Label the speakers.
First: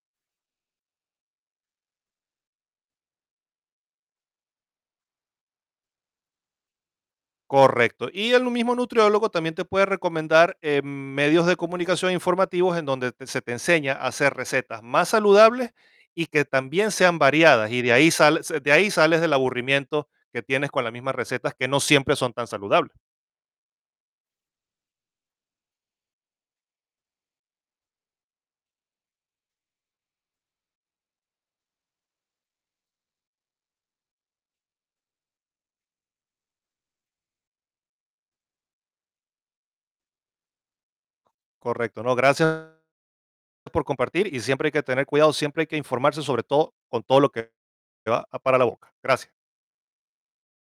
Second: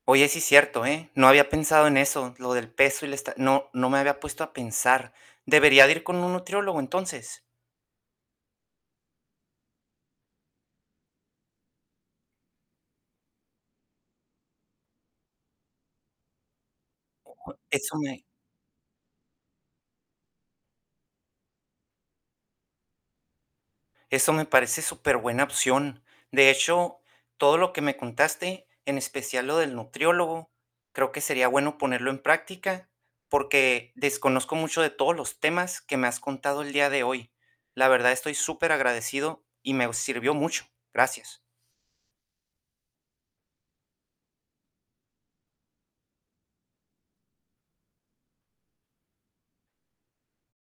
Speaker 1: Oye, sí, cierto, ¿eh? No había pensado en eso, lo del peso y la esta no, no me había puesto a pensar. ¿Debería de ir con un nutriólogo entonces?
Speaker 2: Correcto. Y el n mismo nutriólogo también te puede recomendar, eh, medios de comunicación informativos en donde se te enseña a hacer recetas más saludables y que también sean
Speaker 1: [unintelligible]
Speaker 2: variadas. Y de
Speaker 1: Eso
Speaker 2: ahí
Speaker 1: me
Speaker 2: sales de ahí sales del aburrimiento que tienes con las mismas recetas, que no siempre son tan saludables.
Speaker 1: eso me parece superbuena opción. De hecho, todo lo que me contaste, en especial lo del nutriólogo, creo que sería bueno ponerlo en práctica, porque desconozco mucho de todos los temas que me has contado el día de hoy. La verdad, estoy superagradecido y me sirvió mucho. Gracias.
Speaker 2: Correcto. No, gracias por compartir. Y siempre hay que tener cuidado, siempre hay que informarse sobre todo, con todo lo que va para la boca. Gracias.